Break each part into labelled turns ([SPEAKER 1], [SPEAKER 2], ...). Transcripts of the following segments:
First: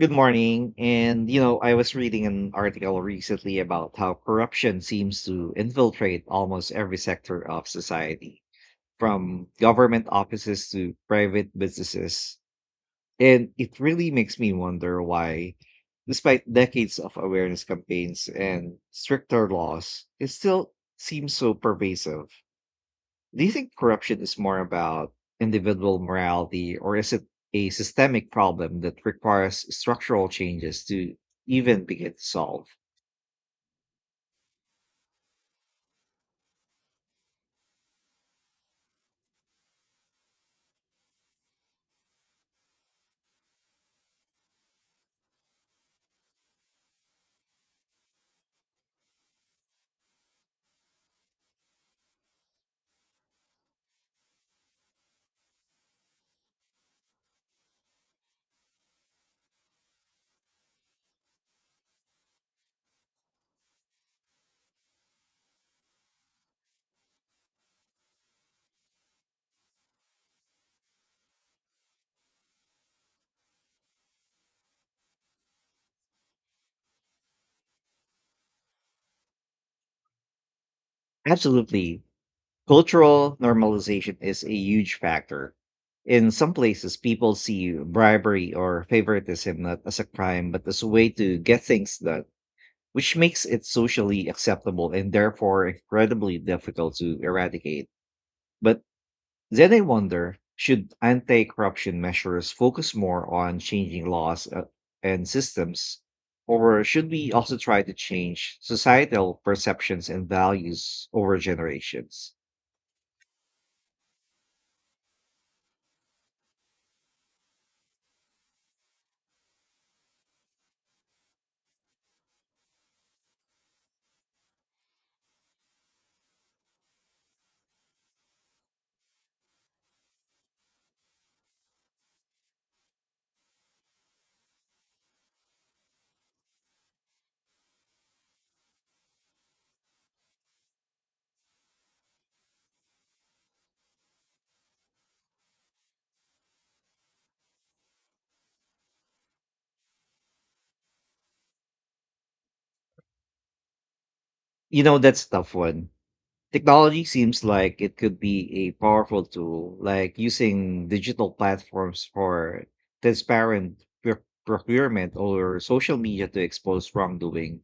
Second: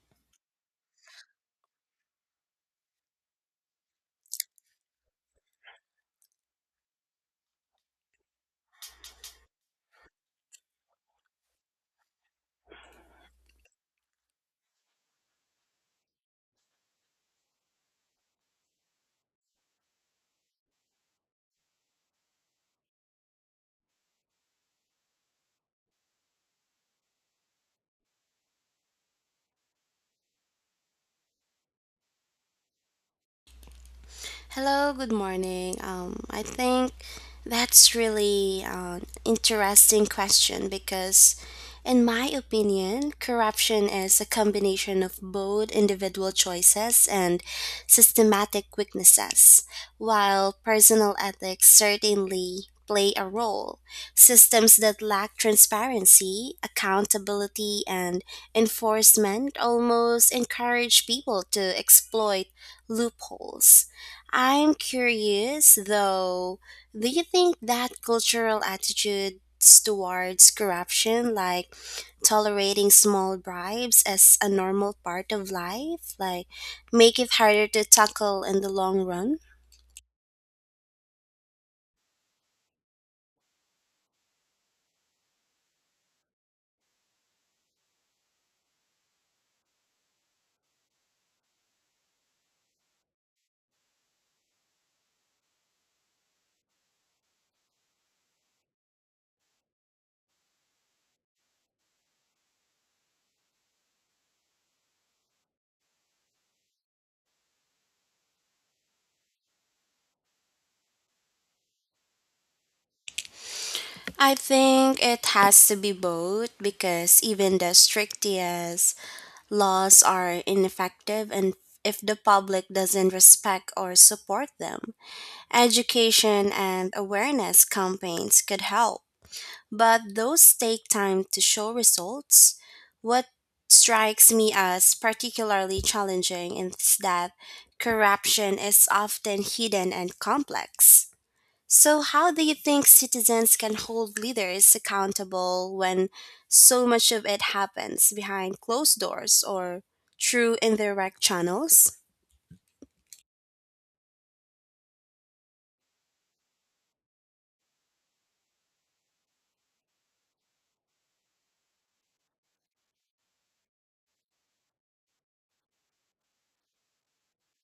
[SPEAKER 1] Good morning. I was reading an article recently about how corruption seems to infiltrate almost every sector of society, from government offices to private businesses. And it really makes me wonder why, despite decades of awareness campaigns and stricter laws, it still seems so pervasive. Do you think corruption is more about individual morality, or is it a systemic problem that requires structural changes to even begin to solve?
[SPEAKER 2] Hello, good morning. I think that's really an interesting question because, in my opinion, corruption is a combination of both individual choices and systematic weaknesses. While personal ethics certainly play a role, systems that lack transparency, accountability, and enforcement almost encourage people to exploit loopholes. I'm curious though, do you think that cultural attitudes towards corruption, like tolerating small bribes as a normal part of life, like make it harder to tackle in the long run?
[SPEAKER 1] Absolutely. Cultural normalization is a huge factor. In some places, people see bribery or favoritism not as a crime, but as a way to get things done, which makes it socially acceptable and therefore incredibly difficult to eradicate. But Then I wonder, should anti corruption measures focus more on changing laws and systems, or should we also try to change societal perceptions and values over generations?
[SPEAKER 2] I think it has to be both because even the strictest laws are ineffective and if the public doesn't respect or support them, education and awareness campaigns could help but those take time to show results. What strikes me as particularly challenging is that corruption is often hidden and complex. So, how do you think citizens can hold leaders accountable when so much of it happens behind closed doors or through indirect channels?
[SPEAKER 1] That's a tough one. Technology seems like it could be a powerful tool, like using digital platforms for transparent procurement, or social media to expose wrongdoing.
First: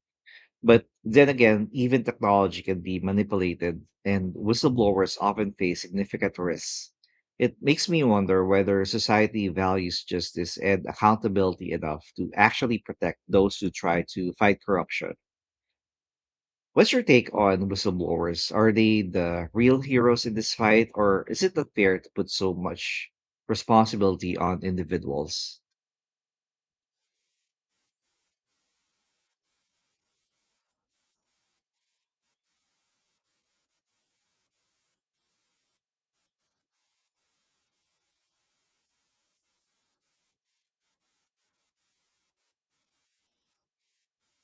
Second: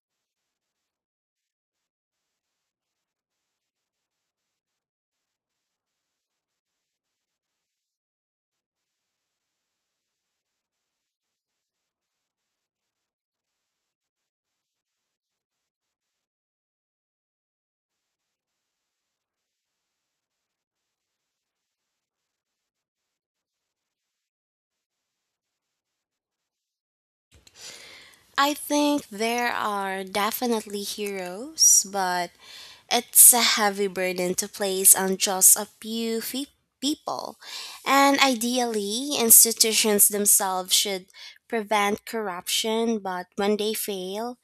[SPEAKER 1] But then again, even technology can be manipulated, and whistleblowers often face significant risks. It makes me wonder whether society values justice and accountability enough to actually protect those who try to fight corruption. What's your take on whistleblowers? Are they the real heroes in this fight, or is it not fair to put so much responsibility on individuals?
[SPEAKER 2] I think there are definitely heroes, but it's a heavy burden to place on just a people, and ideally, institutions themselves should prevent corruption, but when they fail,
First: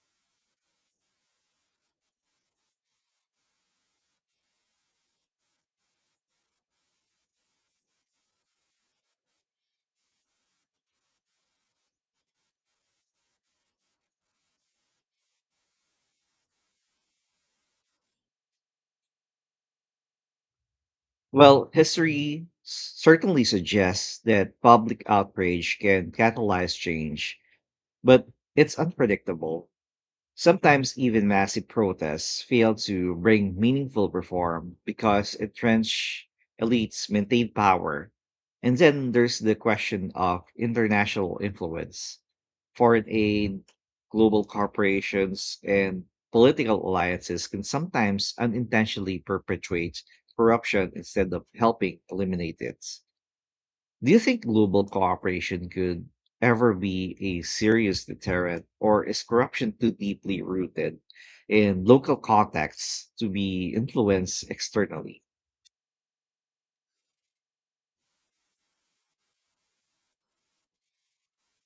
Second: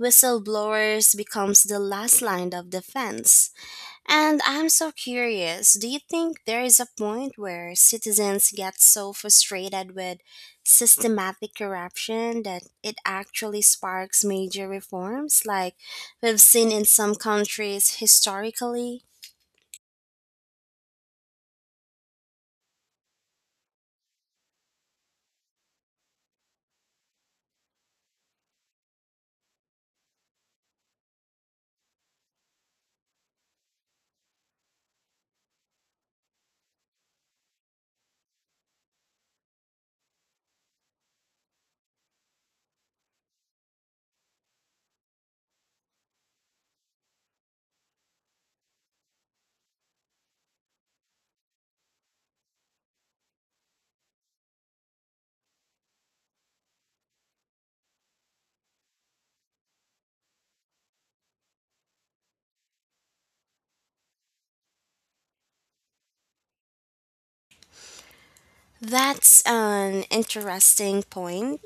[SPEAKER 2] whistleblowers becomes the last line of defense. And I'm so curious, do you think there is a point where citizens get so frustrated with systematic corruption that it actually sparks major reforms, like we've seen in some countries historically?
[SPEAKER 1] Well, history certainly suggests that public outrage can catalyze change, but it's unpredictable. Sometimes even massive protests fail to bring meaningful reform because entrenched elites maintain power. And then there's the question of international influence: foreign aid, global corporations, and political alliances can sometimes unintentionally perpetuate corruption instead of helping eliminate it. Do you think global cooperation could ever be a serious deterrent, or is corruption too deeply rooted in local contexts to be influenced externally?
[SPEAKER 2] That's an interesting point.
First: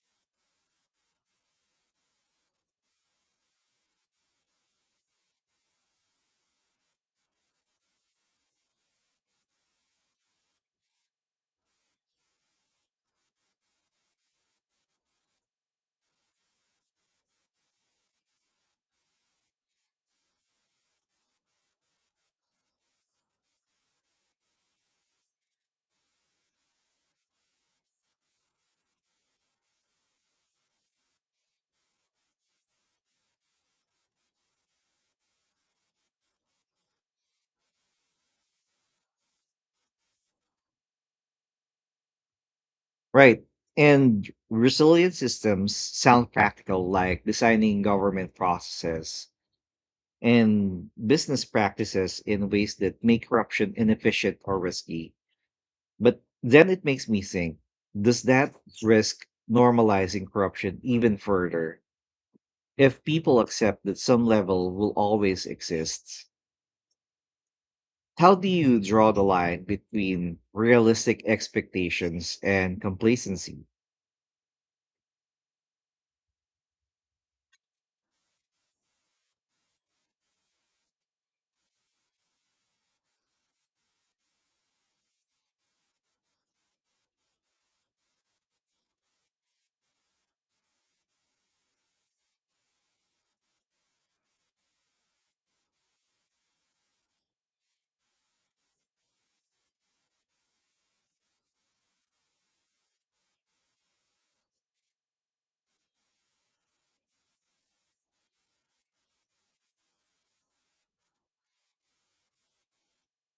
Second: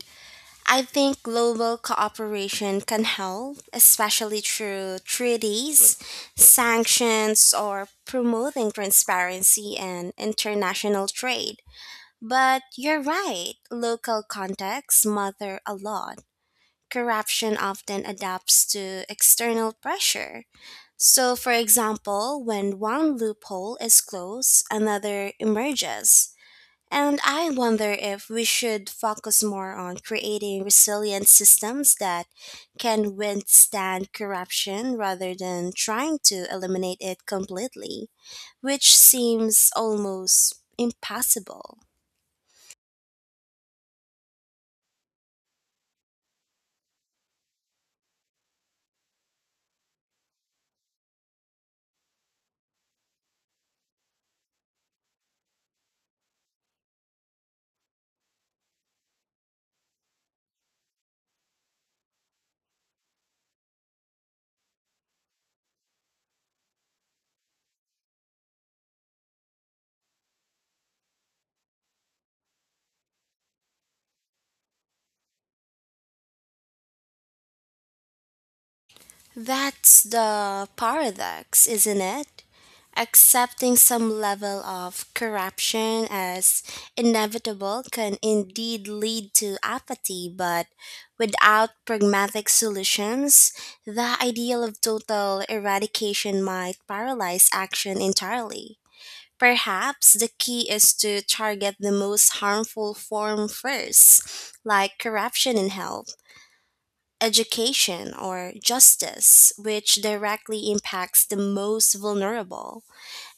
[SPEAKER 2] I think global cooperation can help, especially through treaties, sanctions, or promoting transparency and international trade. But you're right, local contexts matter a lot. Corruption often adapts to external pressure. So, for example, when one loophole is closed, another emerges. And I wonder if we should focus more on creating resilient systems that can withstand corruption rather than trying to eliminate it completely, which seems almost impossible.
[SPEAKER 1] Right. And resilient systems sound practical, like designing government processes and business practices in ways that make corruption inefficient or risky. But then it makes me think, does that risk normalizing corruption even further? If people accept that some level will always exist, how do you draw the line between realistic expectations and complacency?
[SPEAKER 2] That's the paradox, isn't it? Accepting some level of corruption as inevitable can indeed lead to apathy, but without pragmatic solutions, the ideal of total eradication might paralyze action entirely. Perhaps the key is to target the most harmful form first, like corruption in health education, or justice, which directly impacts the most vulnerable.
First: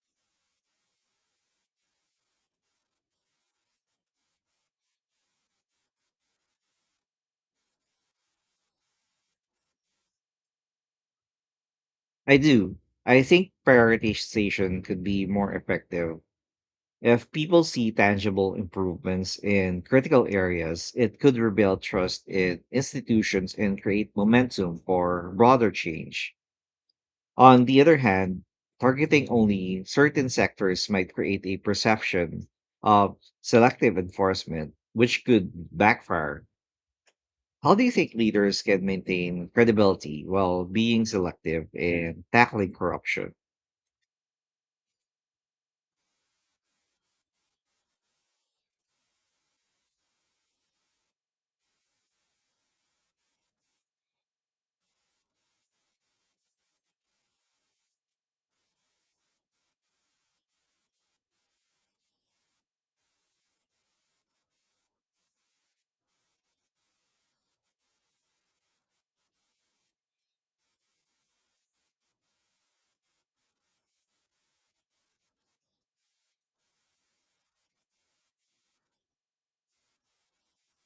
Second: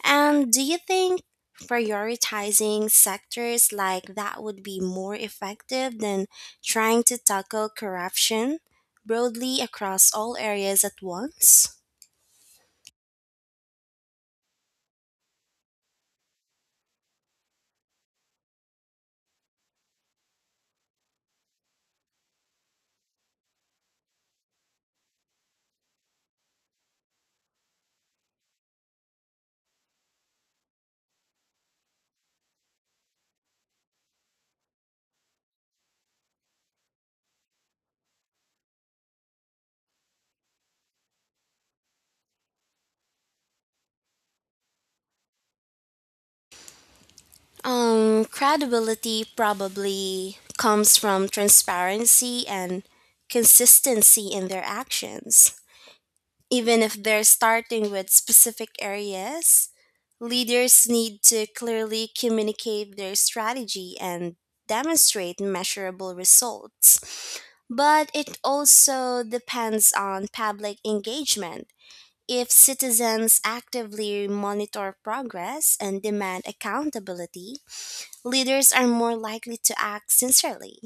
[SPEAKER 2] And do you think prioritizing sectors like that would be more effective than trying to tackle corruption broadly across all areas at once?
[SPEAKER 1] I do. I think prioritization could be more effective. If people see tangible improvements in critical areas, it could rebuild trust in institutions and create momentum for broader change. On the other hand, targeting only certain sectors might create a perception of selective enforcement, which could backfire. How do you think leaders can maintain credibility while being selective in tackling corruption?
[SPEAKER 2] Credibility probably comes from transparency and consistency in their actions. Even if they're starting with specific areas, leaders need to clearly communicate their strategy and demonstrate measurable results. But it also depends on public engagement. If citizens actively monitor progress and demand accountability, leaders are more likely to act sincerely.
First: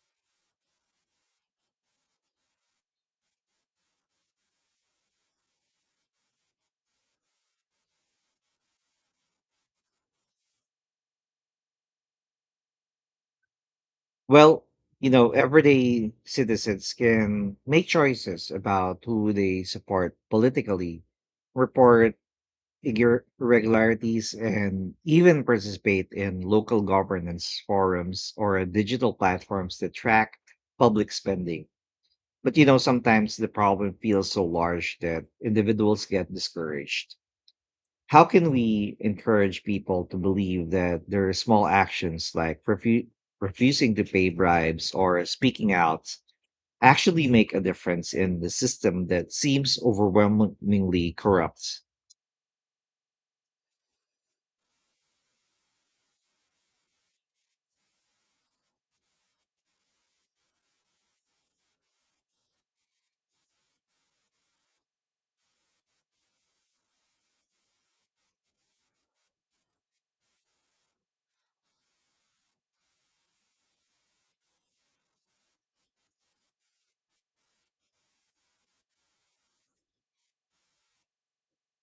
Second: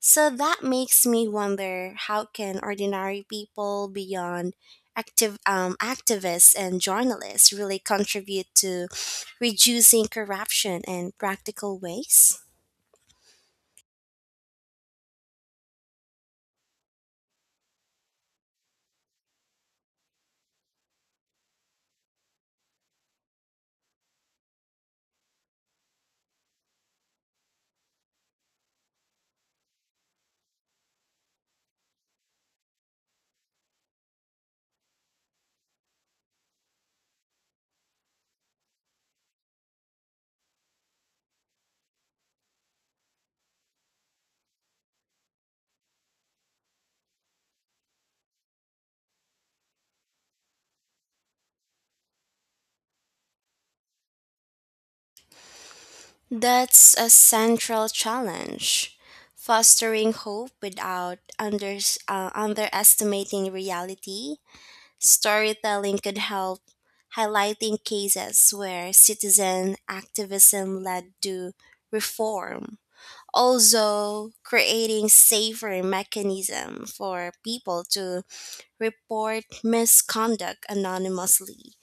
[SPEAKER 2] So that makes me wonder, how can ordinary people beyond active activists and journalists really contribute to reducing corruption in practical ways?
[SPEAKER 1] Well, everyday citizens can make choices about who they support politically, report irregularities, and even participate in local governance forums or digital platforms that track public spending. But, sometimes the problem feels so large that individuals get discouraged. How can we encourage people to believe that their small actions, like refusing to pay bribes or speaking out, actually make a difference in the system that seems overwhelmingly corrupt?
[SPEAKER 2] That's a central challenge. Fostering hope without underestimating reality. Storytelling could help, highlighting cases where citizen activism led to reform. Also, creating safer mechanism for people to report misconduct anonymously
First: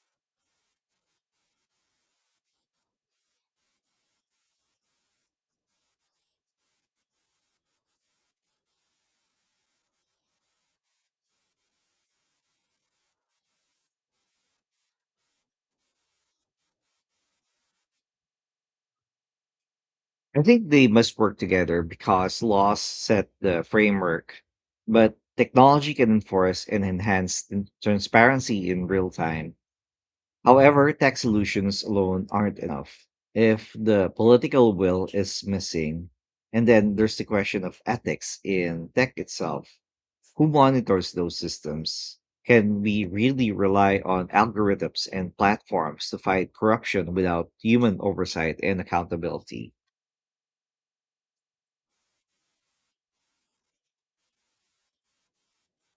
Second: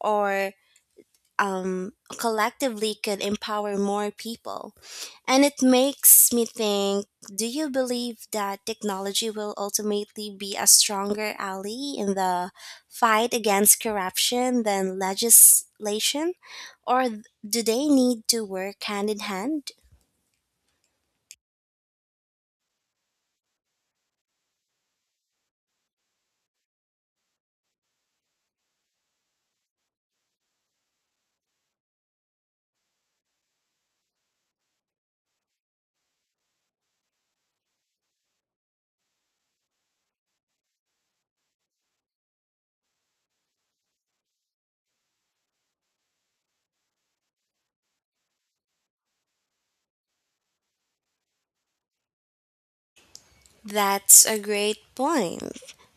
[SPEAKER 2] or um, collectively could empower more people. And it makes me think, do you believe that technology will ultimately be a stronger ally in the fight against corruption than legislation? Or do they need to work hand in hand?
[SPEAKER 1] I think they must work together because laws set the framework, but technology can enforce and enhance the transparency in real time. However, tech solutions alone aren't enough if the political will is missing. And then there's the question of ethics in tech itself: who monitors those systems? Can we really rely on algorithms and platforms to fight corruption without human oversight and accountability?
[SPEAKER 2] That's a great point.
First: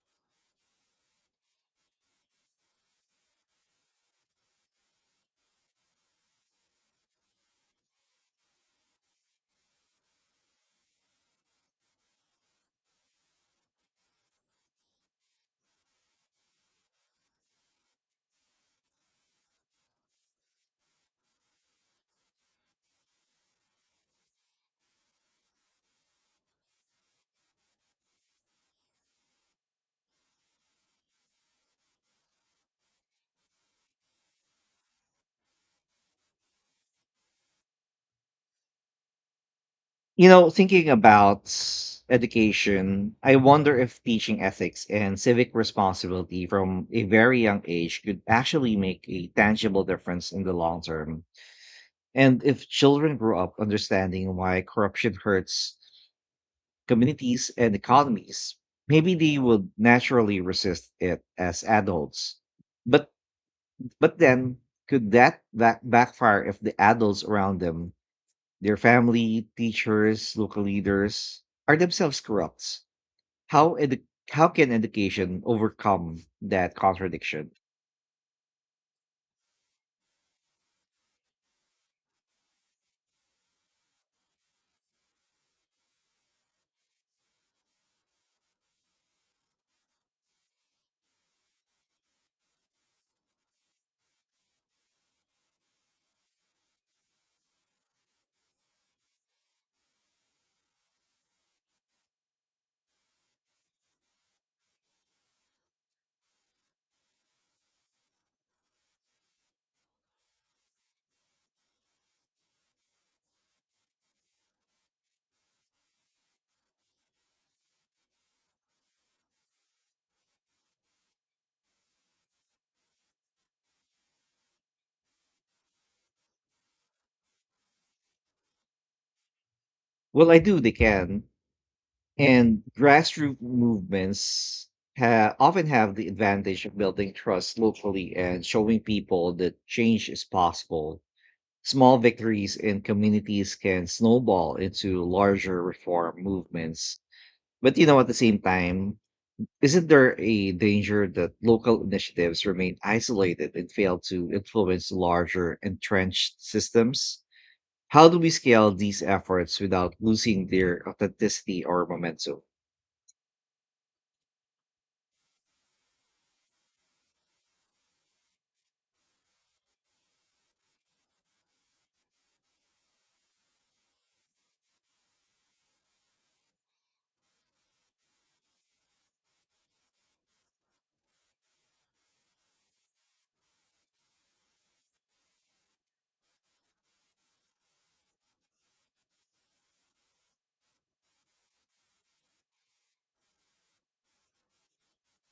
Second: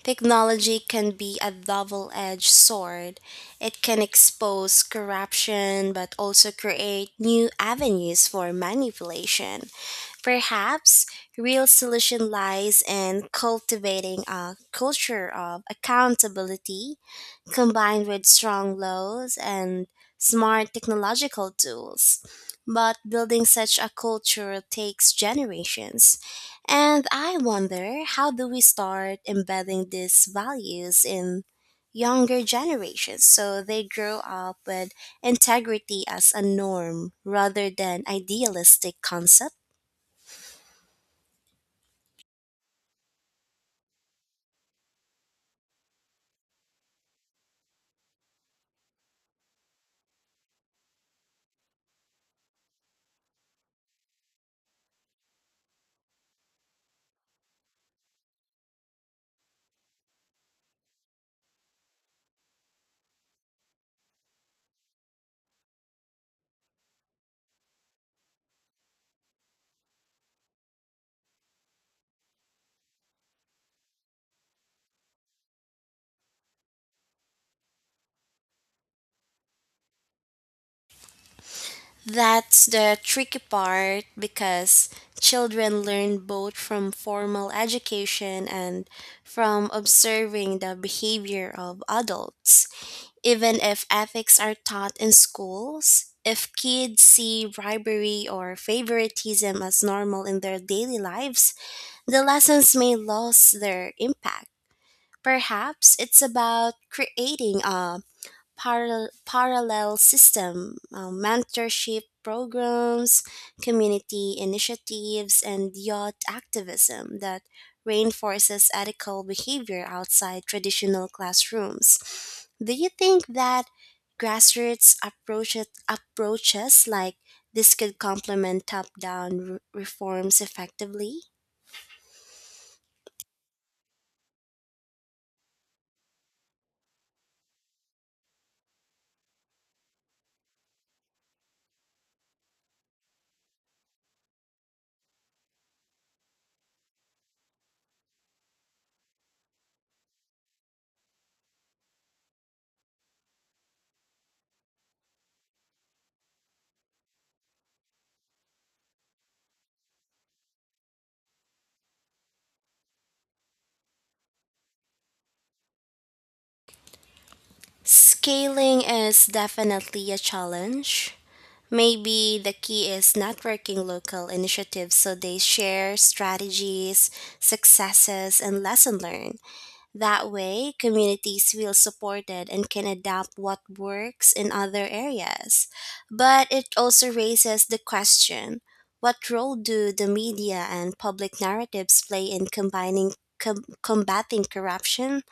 [SPEAKER 2] Technology can be a double edged sword. It can expose corruption but also create new avenues for manipulation. Perhaps real solution lies in cultivating a culture of accountability combined with strong laws and smart technological tools. But building such a culture takes generations. And I wonder, how do we start embedding these values in younger generations so they grow up with integrity as a norm rather than idealistic concepts?
[SPEAKER 1] Thinking about education, I wonder if teaching ethics and civic responsibility from a very young age could actually make a tangible difference in the long term. And if children grow up understanding why corruption hurts communities and economies, maybe they would naturally resist it as adults. But but then, could that backfire if the adults around them, their family, teachers, local leaders, are themselves corrupt? How how can education overcome that contradiction?
[SPEAKER 2] That's the tricky part because children learn both from formal education and from observing the behavior of adults. Even if ethics are taught in schools, if kids see bribery or favoritism as normal in their daily lives, the lessons may lose their impact. Perhaps it's about creating a parallel system, mentorship programs, community initiatives, and youth activism that reinforces ethical behavior outside traditional classrooms. Do you think that approaches like this could complement top down
[SPEAKER 1] Well, I
[SPEAKER 2] reforms
[SPEAKER 1] do. They
[SPEAKER 2] effectively?
[SPEAKER 1] can, and grassroots movements often have the advantage of building trust locally and showing people that change is possible. Small victories in communities can snowball into larger reform movements. But at the same time, isn't there a danger that local initiatives remain isolated and fail to influence larger entrenched systems? How do we scale these efforts without losing their authenticity or momentum?
[SPEAKER 2] Scaling is definitely a challenge. Maybe the key is networking local initiatives so they share strategies, successes, and lesson learned. That way, communities feel supported and can adapt what works in other areas. But it also raises the question, what role do the media and public narratives play in combating corruption?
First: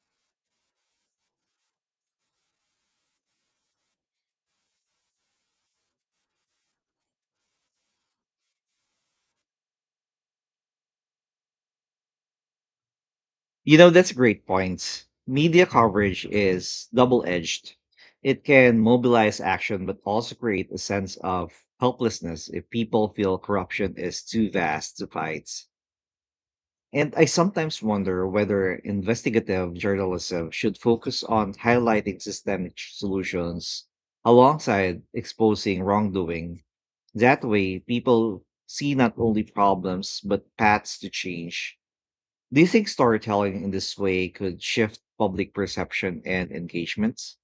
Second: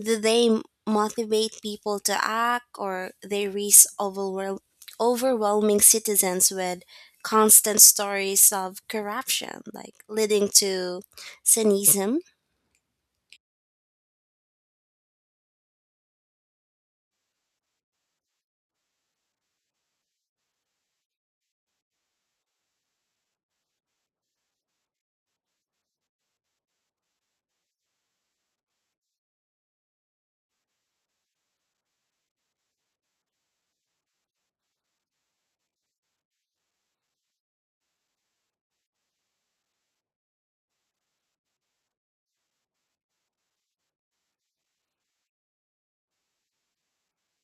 [SPEAKER 2] Do motivate people to act or they reach overwhelming citizens with constant stories of corruption like leading to cynism?
[SPEAKER 1] That's a great point. Media coverage is double edged. It can mobilize action, but also create a sense of helplessness if people feel corruption is too vast to fight. And I sometimes wonder whether investigative journalism should focus on highlighting systemic solutions alongside exposing wrongdoing. That way, people see not only problems, but paths to change. Do you think storytelling in this way could shift public perception and engagements?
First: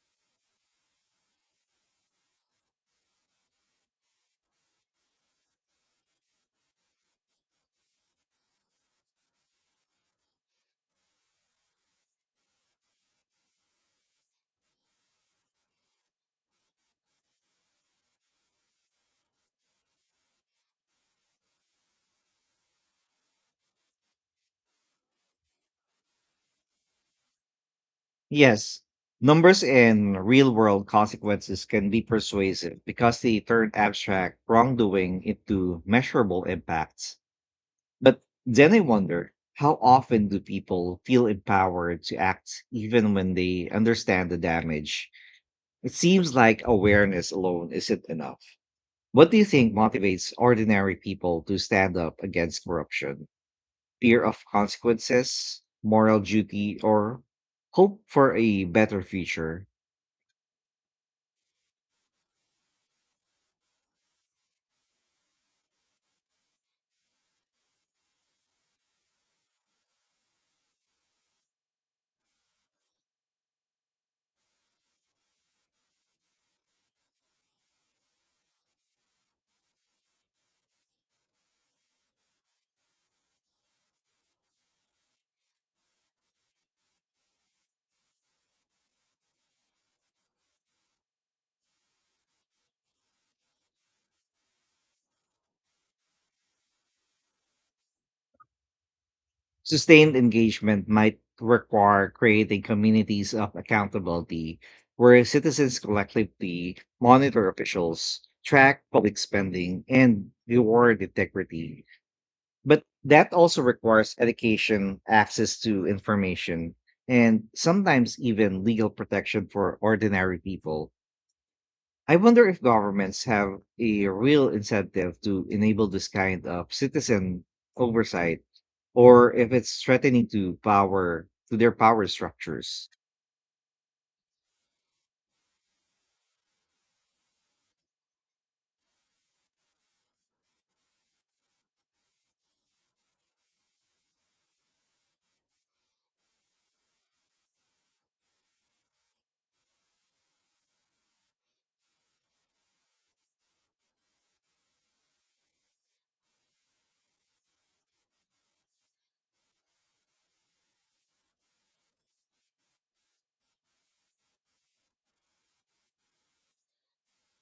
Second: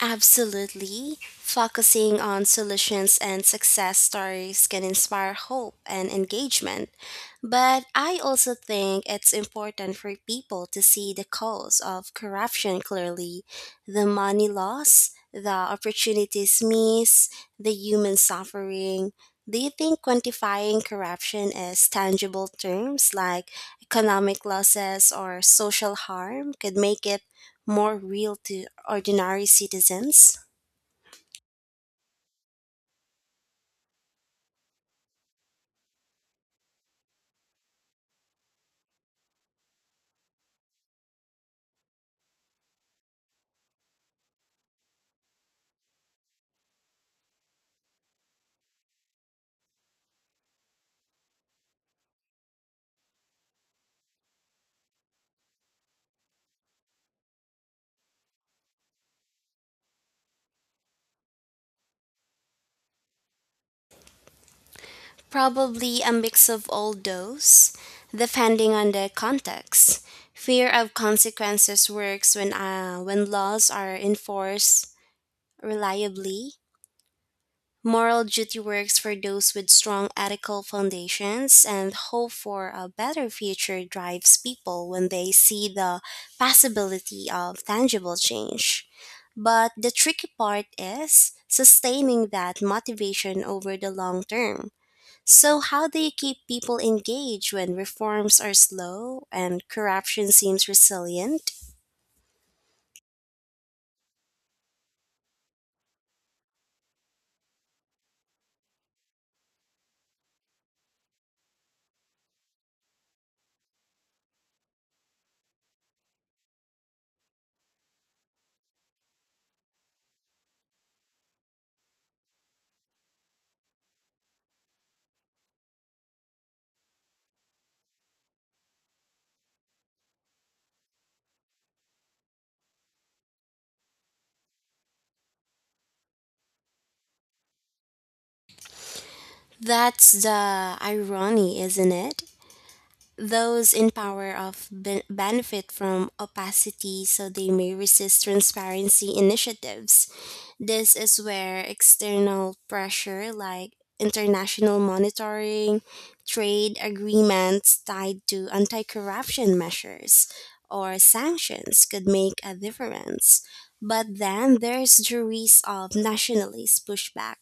[SPEAKER 2] Absolutely. Focusing on solutions and success stories can inspire hope and engagement. But I also think it's important for people to see the cause of corruption clearly, the money loss, the opportunities missed, the human suffering. Do you think quantifying corruption as tangible terms like economic losses or social harm could make it more real to
[SPEAKER 1] Yes.
[SPEAKER 2] ordinary
[SPEAKER 1] Numbers and
[SPEAKER 2] citizens?
[SPEAKER 1] real world consequences can be persuasive because they turn abstract wrongdoing into measurable impacts. But then I wonder, how often do people feel empowered to act even when they understand the damage? It seems like awareness alone isn't enough. What do you think motivates ordinary people to stand up against corruption? Fear of consequences, moral duty, or hope for a better future?
[SPEAKER 2] Probably a mix of all those, depending on the context. Fear of consequences works when laws are enforced reliably. Moral duty works for those with strong ethical foundations and hope for a better future drives people when they see the possibility of tangible change. But the tricky part is sustaining that motivation over the long term. So, how do you keep people engaged when reforms are slow and
[SPEAKER 1] Sustained
[SPEAKER 2] corruption seems
[SPEAKER 1] engagement might
[SPEAKER 2] resilient?
[SPEAKER 1] require creating communities of accountability where citizens collectively monitor officials, track public spending, and reward integrity. But that also requires education, access to information, and sometimes even legal protection for ordinary people. I wonder if governments have a real incentive to enable this kind of citizen oversight, or if it's threatening to power, to their power structures.
[SPEAKER 2] That's the irony, isn't it? Those in power of benefit from opacity so they may resist transparency initiatives. This is where external pressure like international monitoring, trade agreements tied to anti corruption measures, or sanctions could make a difference. But then there's the risk of nationalist pushback,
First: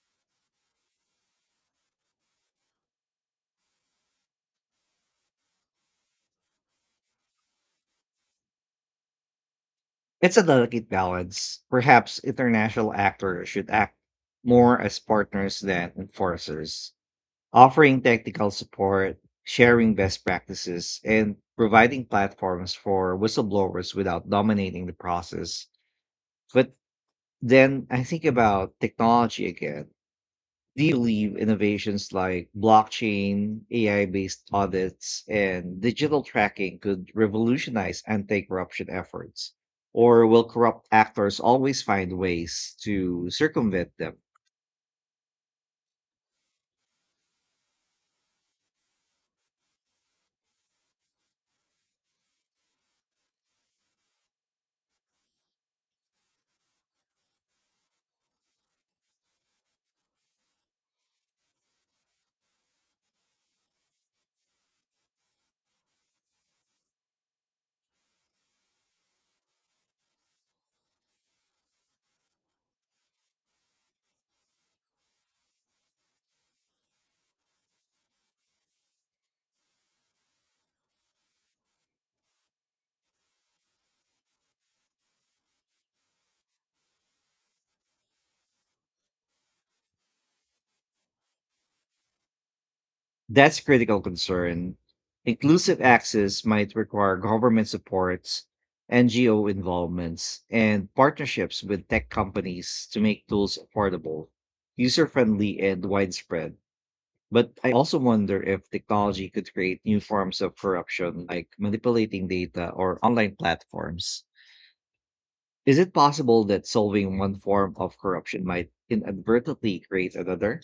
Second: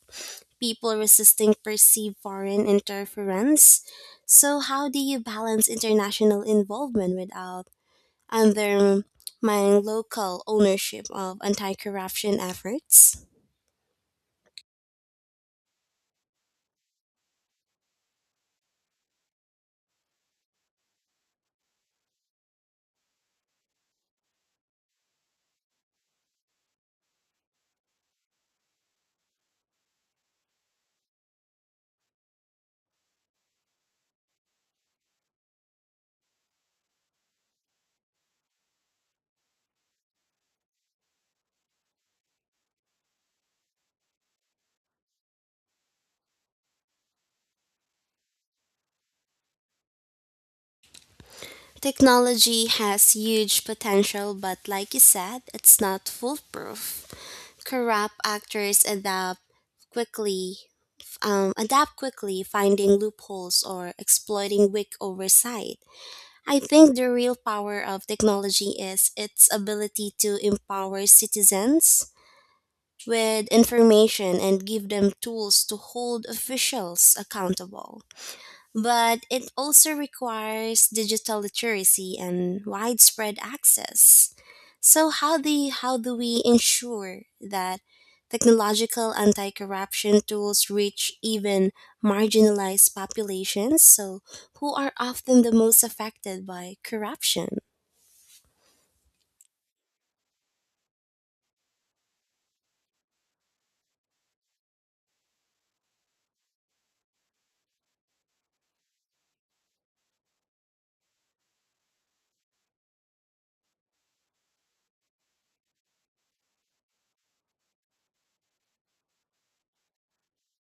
[SPEAKER 2] people resisting perceived foreign interference. So, how do you balance international involvement without undermining
[SPEAKER 1] It's a
[SPEAKER 2] local
[SPEAKER 1] delicate
[SPEAKER 2] ownership of
[SPEAKER 1] balance.
[SPEAKER 2] anti
[SPEAKER 1] Perhaps
[SPEAKER 2] corruption
[SPEAKER 1] international
[SPEAKER 2] efforts?
[SPEAKER 1] actors should act more as partners than enforcers, offering technical support, sharing best practices, and providing platforms for whistleblowers without dominating the process. But then I think about technology again. Do you believe innovations like blockchain, AI based audits, and digital tracking could revolutionize anti corruption efforts? Or will corrupt actors always find ways to circumvent them?
[SPEAKER 2] Technology has huge potential, but like you said, it's not foolproof. Corrupt actors adapt quickly, quickly, finding loopholes or exploiting weak oversight. I think the real power of technology is its ability to empower citizens with information and give them tools to hold officials accountable but it also requires digital literacy and widespread access. So how do we ensure that technological anti-corruption tools reach even marginalized
[SPEAKER 1] That's a
[SPEAKER 2] populations
[SPEAKER 1] critical
[SPEAKER 2] so who
[SPEAKER 1] concern.
[SPEAKER 2] are often the
[SPEAKER 1] Inclusive
[SPEAKER 2] most
[SPEAKER 1] access
[SPEAKER 2] affected
[SPEAKER 1] might
[SPEAKER 2] by
[SPEAKER 1] require
[SPEAKER 2] corruption?
[SPEAKER 1] government supports, NGO involvements, and partnerships with tech companies to make tools affordable, user friendly, and widespread. But I also wonder if technology could create new forms of corruption, like manipulating data or online platforms. Is it possible that solving one form of corruption might inadvertently create another?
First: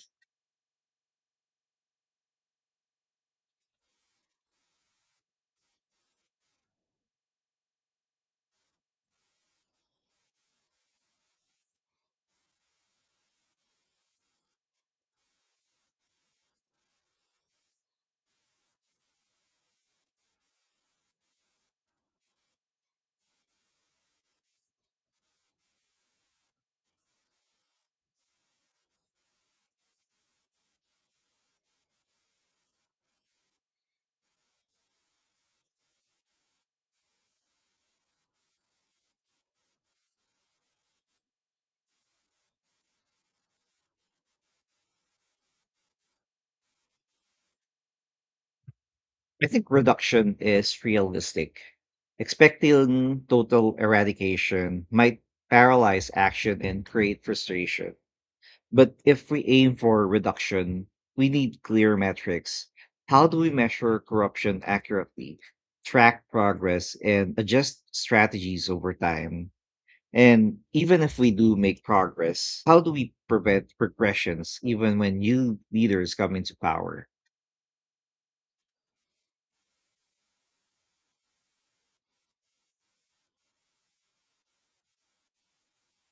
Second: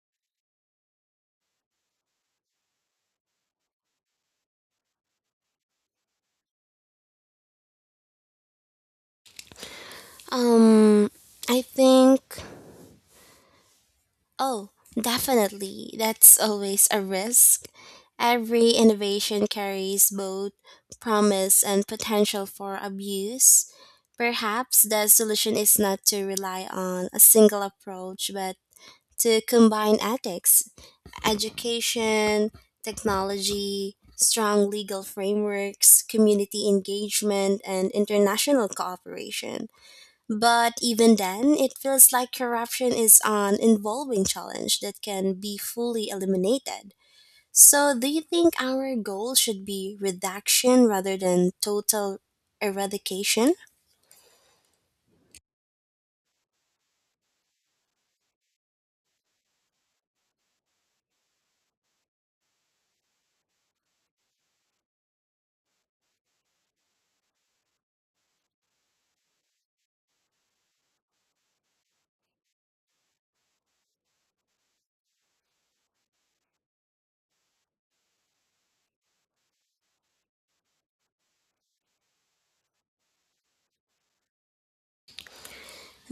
[SPEAKER 2] Um I think Oh, definitely. That's always a risk. Every innovation carries both promise and potential for abuse. Perhaps the solution is not to rely on a single approach, but to combine ethics, education, technology, strong legal frameworks, community engagement, and international cooperation. But even then, it feels like corruption is an involving challenge that can be fully eliminated. So, do you think our goal
[SPEAKER 1] I
[SPEAKER 2] should
[SPEAKER 1] think
[SPEAKER 2] be
[SPEAKER 1] reduction is
[SPEAKER 2] reduction rather than
[SPEAKER 1] realistic.
[SPEAKER 2] total
[SPEAKER 1] Expecting
[SPEAKER 2] eradication?
[SPEAKER 1] total eradication might paralyze action and create frustration. But if we aim for reduction, we need clear metrics. How do we measure corruption accurately, track progress, and adjust strategies over time? And even if we do make progress, how do we prevent regressions even when new leaders come into power?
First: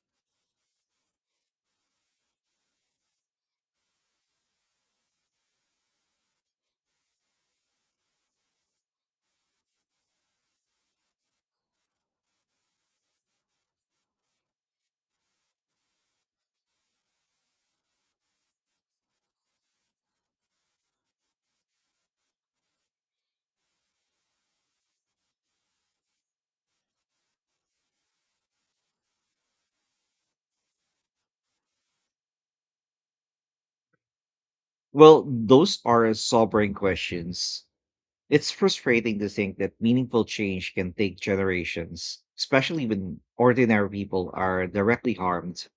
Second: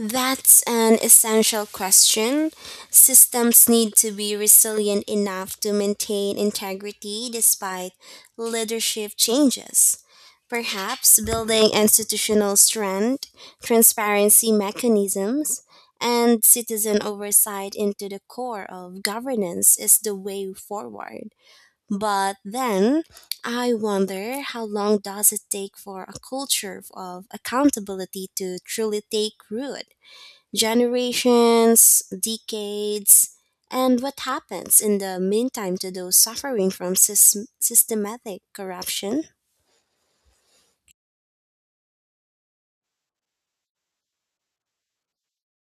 [SPEAKER 2] That's an essential question. Systems need to be resilient enough to maintain integrity despite leadership changes. Perhaps building institutional strength, transparency mechanisms, and citizen oversight into the core of governance is the way forward. But then, I wonder, how long does it take for a culture of accountability to truly take root? Generations, decades, and what happens in the
[SPEAKER 1] Well,
[SPEAKER 2] meantime
[SPEAKER 1] those
[SPEAKER 2] to
[SPEAKER 1] are
[SPEAKER 2] those suffering
[SPEAKER 1] sobering
[SPEAKER 2] from
[SPEAKER 1] questions.
[SPEAKER 2] systematic
[SPEAKER 1] It's frustrating
[SPEAKER 2] corruption?
[SPEAKER 1] to think that meaningful change can take generations, especially when ordinary people are directly harmed.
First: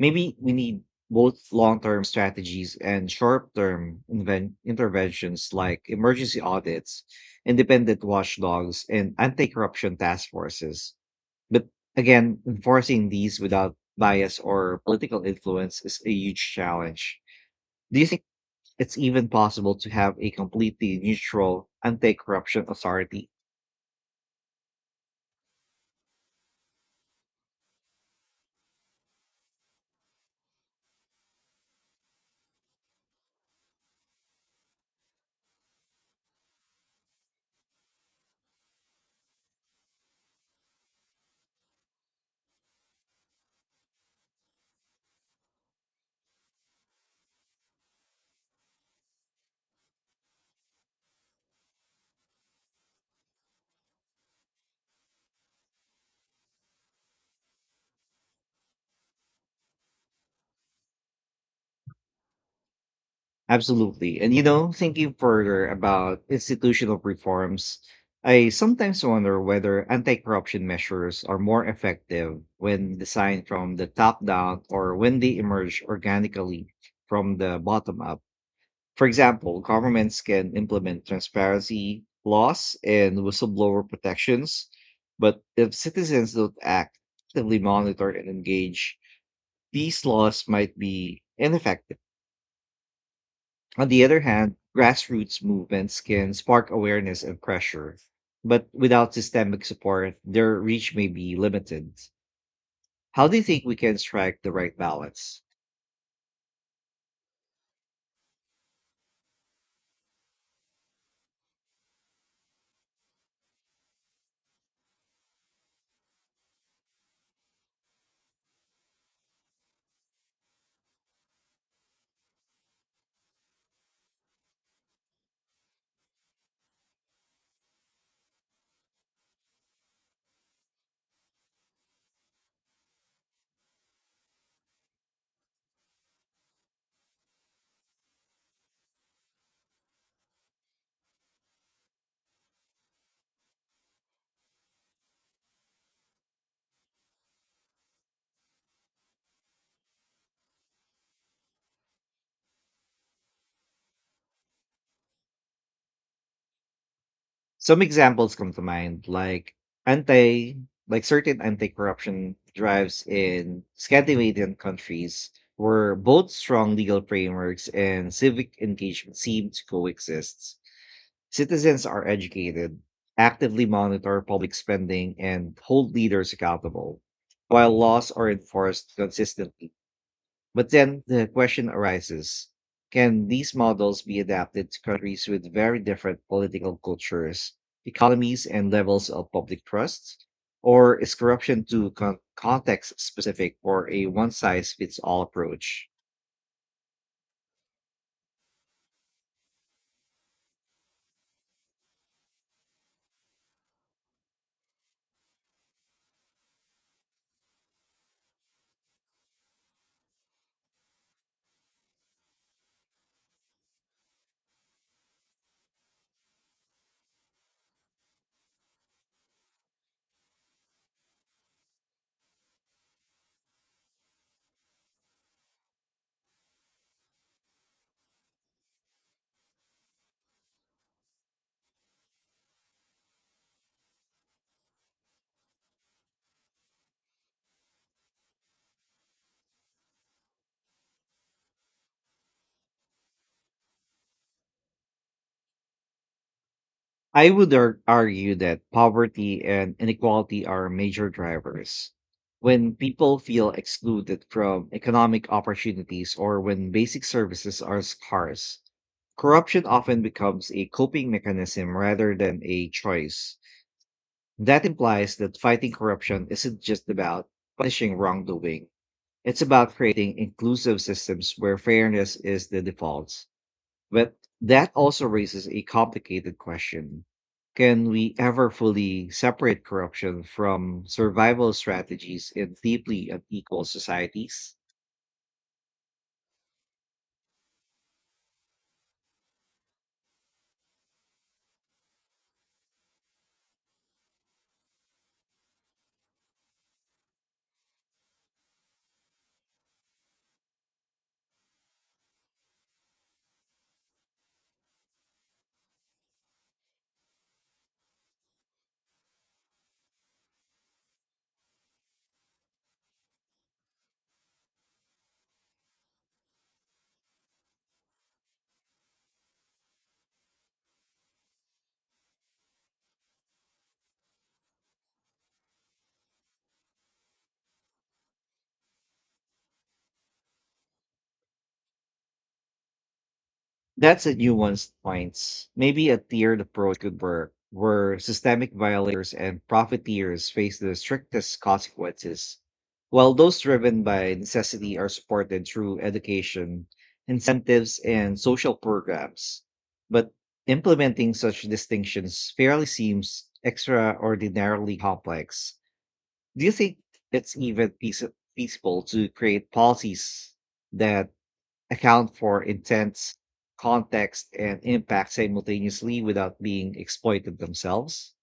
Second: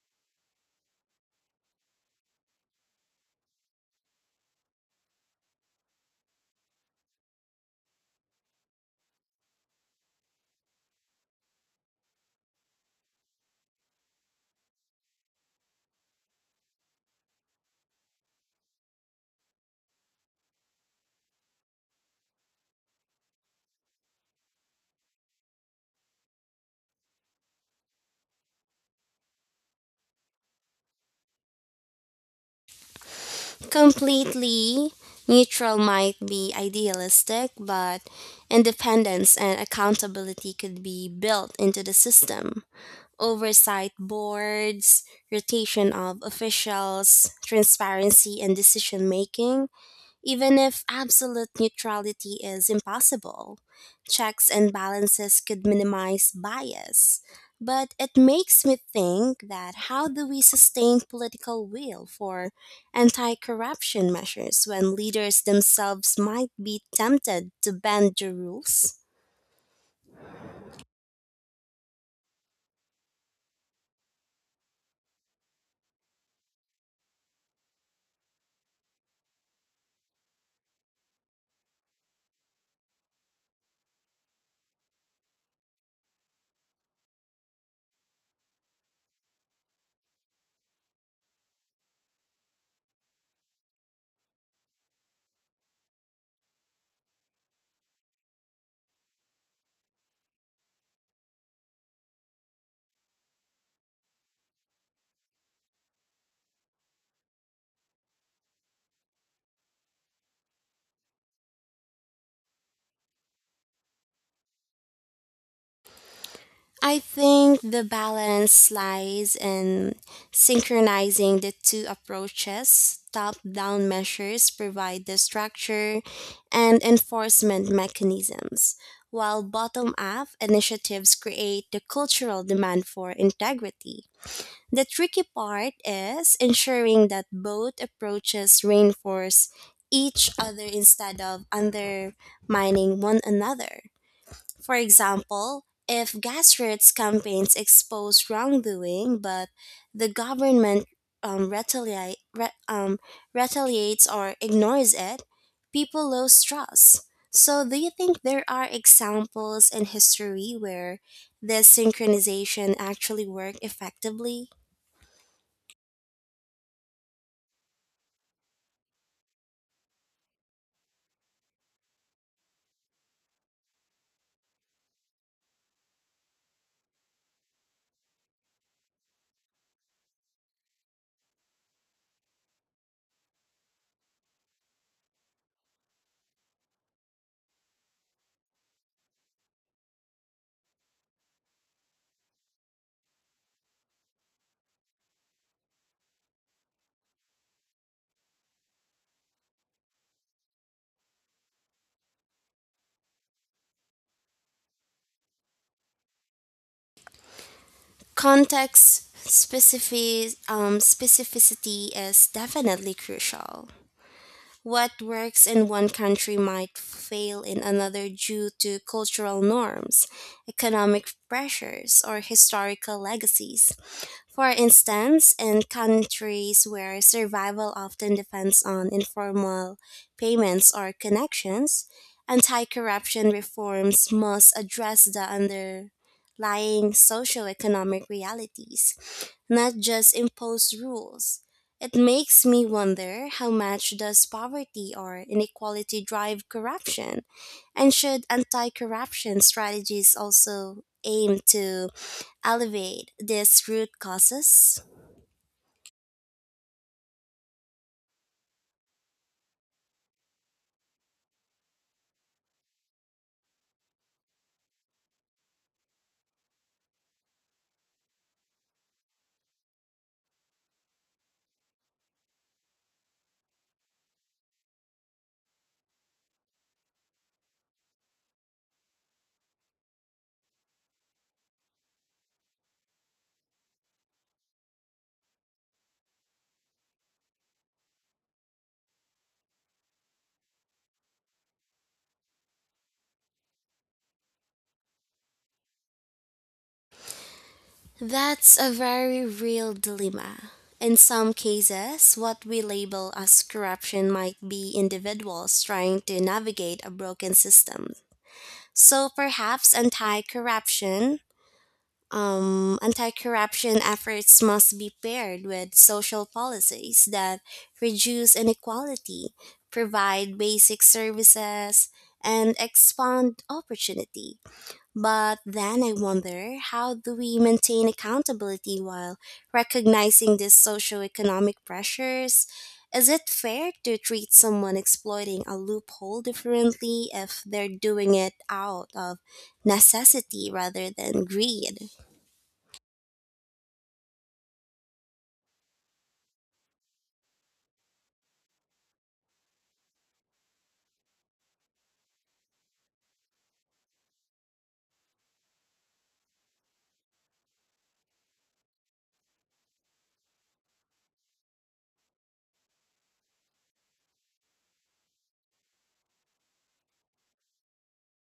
[SPEAKER 1] Maybe we need both long term strategies and short term interventions, like emergency audits, independent watchdogs, and anti corruption task forces. But again, enforcing these without bias or political influence is a huge challenge. Do you think it's even possible to have a completely neutral anti corruption authority?
[SPEAKER 2] Completely neutral might be idealistic, but independence and accountability could be built into the system. Oversight boards, rotation of officials, transparency in decision making. Even if absolute neutrality is impossible, checks and balances could minimize bias. But it makes me think that how do we sustain political will for anti corruption
[SPEAKER 1] Absolutely. And
[SPEAKER 2] measures when
[SPEAKER 1] thinking
[SPEAKER 2] leaders
[SPEAKER 1] further
[SPEAKER 2] themselves
[SPEAKER 1] about
[SPEAKER 2] might be
[SPEAKER 1] institutional
[SPEAKER 2] tempted to
[SPEAKER 1] reforms,
[SPEAKER 2] bend the
[SPEAKER 1] I
[SPEAKER 2] rules?
[SPEAKER 1] sometimes wonder whether anti corruption measures are more effective when designed from the top down, or when they emerge organically from the bottom up. For example, governments can implement transparency laws and whistleblower protections, but if citizens don't act, actively monitor and engage, these laws might be ineffective. On the other hand, grassroots movements can spark awareness and pressure, but without systemic support, their reach may be limited. How do you think we can strike the right balance?
[SPEAKER 2] I think the balance lies in synchronizing the two approaches. Top down measures provide the structure and enforcement mechanisms, while bottom up initiatives create the cultural demand for integrity. The tricky part is ensuring that both approaches reinforce each other instead of undermining one another. For example, if grassroots campaigns expose wrongdoing but the government um, retaliate, re, um, retaliates or ignores it, people lose trust. So, do
[SPEAKER 1] Some
[SPEAKER 2] you think
[SPEAKER 1] examples
[SPEAKER 2] there
[SPEAKER 1] come to
[SPEAKER 2] are
[SPEAKER 1] mind, like
[SPEAKER 2] examples in
[SPEAKER 1] anti,
[SPEAKER 2] history where
[SPEAKER 1] like certain
[SPEAKER 2] this
[SPEAKER 1] anti-corruption
[SPEAKER 2] synchronization
[SPEAKER 1] drives
[SPEAKER 2] actually worked
[SPEAKER 1] in
[SPEAKER 2] effectively?
[SPEAKER 1] Scandinavian countries, where both strong legal frameworks and civic engagement seem to coexist. Citizens are educated, actively monitor public spending, and hold leaders accountable, while laws are enforced consistently. But then the question arises, can these models be adapted to countries with very different political cultures, economies, and levels of public trust? Or is corruption too context specific for a one size fits all approach?
[SPEAKER 2] Context specificity is definitely crucial. What works in one country might fail in another due to cultural norms, economic pressures, or historical legacies. For instance, in countries where survival often depends on informal payments or connections, anti corruption reforms must address the underlying socioeconomic realities, not just impose rules. It makes me wonder, how much does poverty or inequality drive corruption?
[SPEAKER 1] I would
[SPEAKER 2] And should
[SPEAKER 1] argue that
[SPEAKER 2] anti corruption
[SPEAKER 1] poverty and
[SPEAKER 2] strategies
[SPEAKER 1] inequality are
[SPEAKER 2] also
[SPEAKER 1] major
[SPEAKER 2] aim to
[SPEAKER 1] drivers. When
[SPEAKER 2] elevate
[SPEAKER 1] people feel
[SPEAKER 2] these root
[SPEAKER 1] excluded from
[SPEAKER 2] causes?
[SPEAKER 1] economic opportunities, or when basic services are scarce, corruption often becomes a coping mechanism rather than a choice. That implies that fighting corruption isn't just about punishing wrongdoing, it's about creating inclusive systems where fairness is the default. But that also raises a complicated question. Can we ever fully separate corruption from survival strategies in deeply unequal societies?
[SPEAKER 2] That's a very real dilemma. In some cases, what we label as corruption might be individuals trying to navigate a broken system. So perhaps anti corruption efforts must be paired with social policies that reduce inequality, provide basic services, and expand opportunity. But then I wonder, how do we maintain accountability while recognizing these socioeconomic pressures? Is it fair to
[SPEAKER 1] That's a
[SPEAKER 2] treat
[SPEAKER 1] nuanced
[SPEAKER 2] someone exploiting
[SPEAKER 1] points.
[SPEAKER 2] a
[SPEAKER 1] Maybe a
[SPEAKER 2] loophole
[SPEAKER 1] tiered approach would
[SPEAKER 2] differently
[SPEAKER 1] work,
[SPEAKER 2] if they're
[SPEAKER 1] where
[SPEAKER 2] doing it
[SPEAKER 1] systemic
[SPEAKER 2] out
[SPEAKER 1] violators
[SPEAKER 2] of
[SPEAKER 1] and profiteers
[SPEAKER 2] necessity
[SPEAKER 1] face the
[SPEAKER 2] rather than
[SPEAKER 1] strictest
[SPEAKER 2] greed?
[SPEAKER 1] consequences, while those driven by necessity are supported through education, incentives, and social programs. But implementing such distinctions fairly seems extraordinarily complex. Do you think it's even feasible to create policies that account for intents, context, and impact simultaneously without being exploited themselves?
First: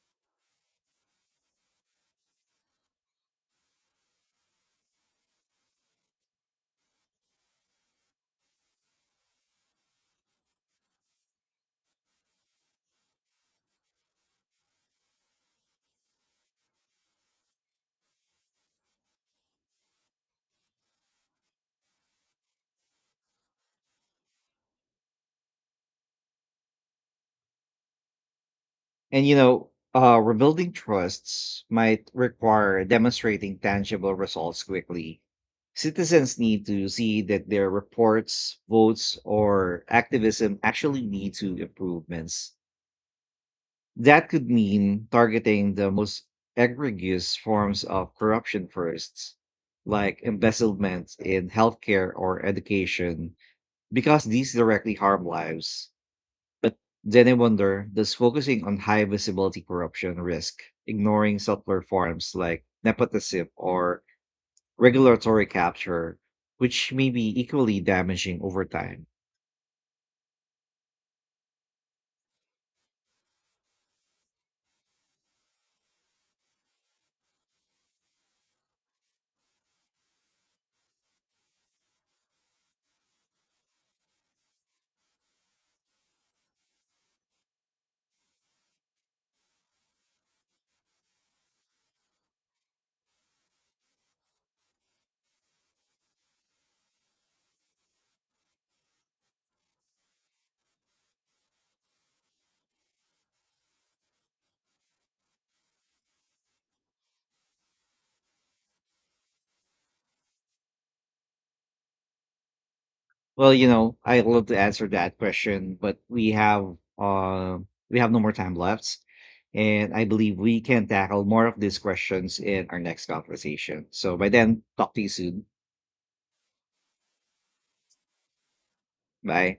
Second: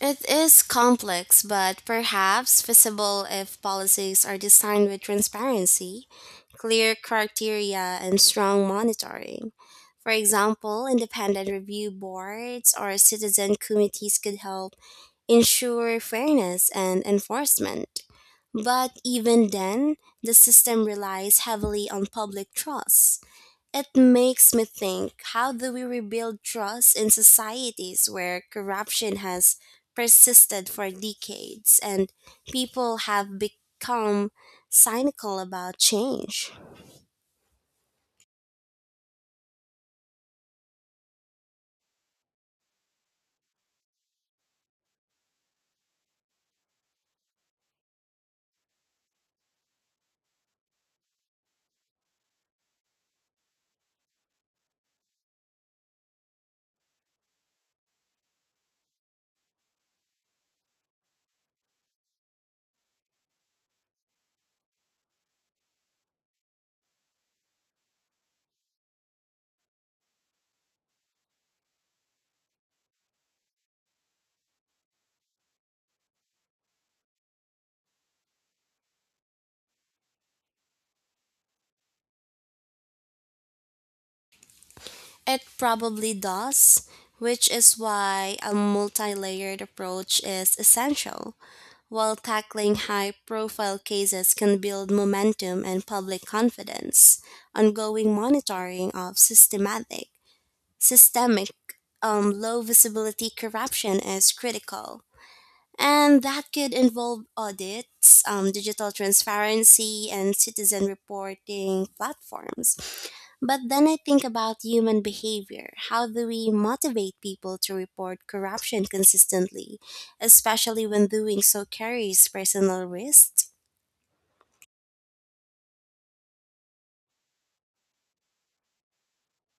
[SPEAKER 2] It is complex, but perhaps feasible if policies are designed with transparency, clear criteria, and strong monitoring. For example, independent review boards or citizen committees could help ensure fairness and enforcement. But even then, the system relies heavily on public trust. It makes me think, how do we rebuild trust in societies where corruption
[SPEAKER 1] And
[SPEAKER 2] has persisted
[SPEAKER 1] rebuilding
[SPEAKER 2] for
[SPEAKER 1] trusts
[SPEAKER 2] decades
[SPEAKER 1] might
[SPEAKER 2] and
[SPEAKER 1] require
[SPEAKER 2] people have
[SPEAKER 1] demonstrating tangible
[SPEAKER 2] become
[SPEAKER 1] results quickly.
[SPEAKER 2] cynical about
[SPEAKER 1] Citizens
[SPEAKER 2] change?
[SPEAKER 1] need to see that their reports, votes, or activism actually lead to improvements. That could mean targeting the most egregious forms of corruption first, like embezzlement in healthcare or education, because these directly harm lives. But then I wonder, does focusing on high visibility corruption risk ignoring subtler forms, like nepotism or regulatory capture, which may be equally damaging over time?
[SPEAKER 2] It probably does, which is why a multi layered approach is essential. While tackling high profile cases can build momentum and public confidence, ongoing monitoring of systematic Systemic low visibility corruption is critical, and that could involve audits, digital transparency, and citizen reporting platforms.
[SPEAKER 1] Well,
[SPEAKER 2] But then I
[SPEAKER 1] I
[SPEAKER 2] think
[SPEAKER 1] love
[SPEAKER 2] about
[SPEAKER 1] to answer
[SPEAKER 2] human
[SPEAKER 1] that
[SPEAKER 2] behavior.
[SPEAKER 1] question, but
[SPEAKER 2] How do we motivate people to
[SPEAKER 1] we have no
[SPEAKER 2] report
[SPEAKER 1] more time
[SPEAKER 2] corruption
[SPEAKER 1] left,
[SPEAKER 2] consistently,
[SPEAKER 1] and I believe we can
[SPEAKER 2] especially when
[SPEAKER 1] tackle
[SPEAKER 2] doing
[SPEAKER 1] more of
[SPEAKER 2] so
[SPEAKER 1] these
[SPEAKER 2] carries
[SPEAKER 1] questions in our
[SPEAKER 2] personal
[SPEAKER 1] next
[SPEAKER 2] risks?
[SPEAKER 1] conversation. So by then, talk to you soon. Bye.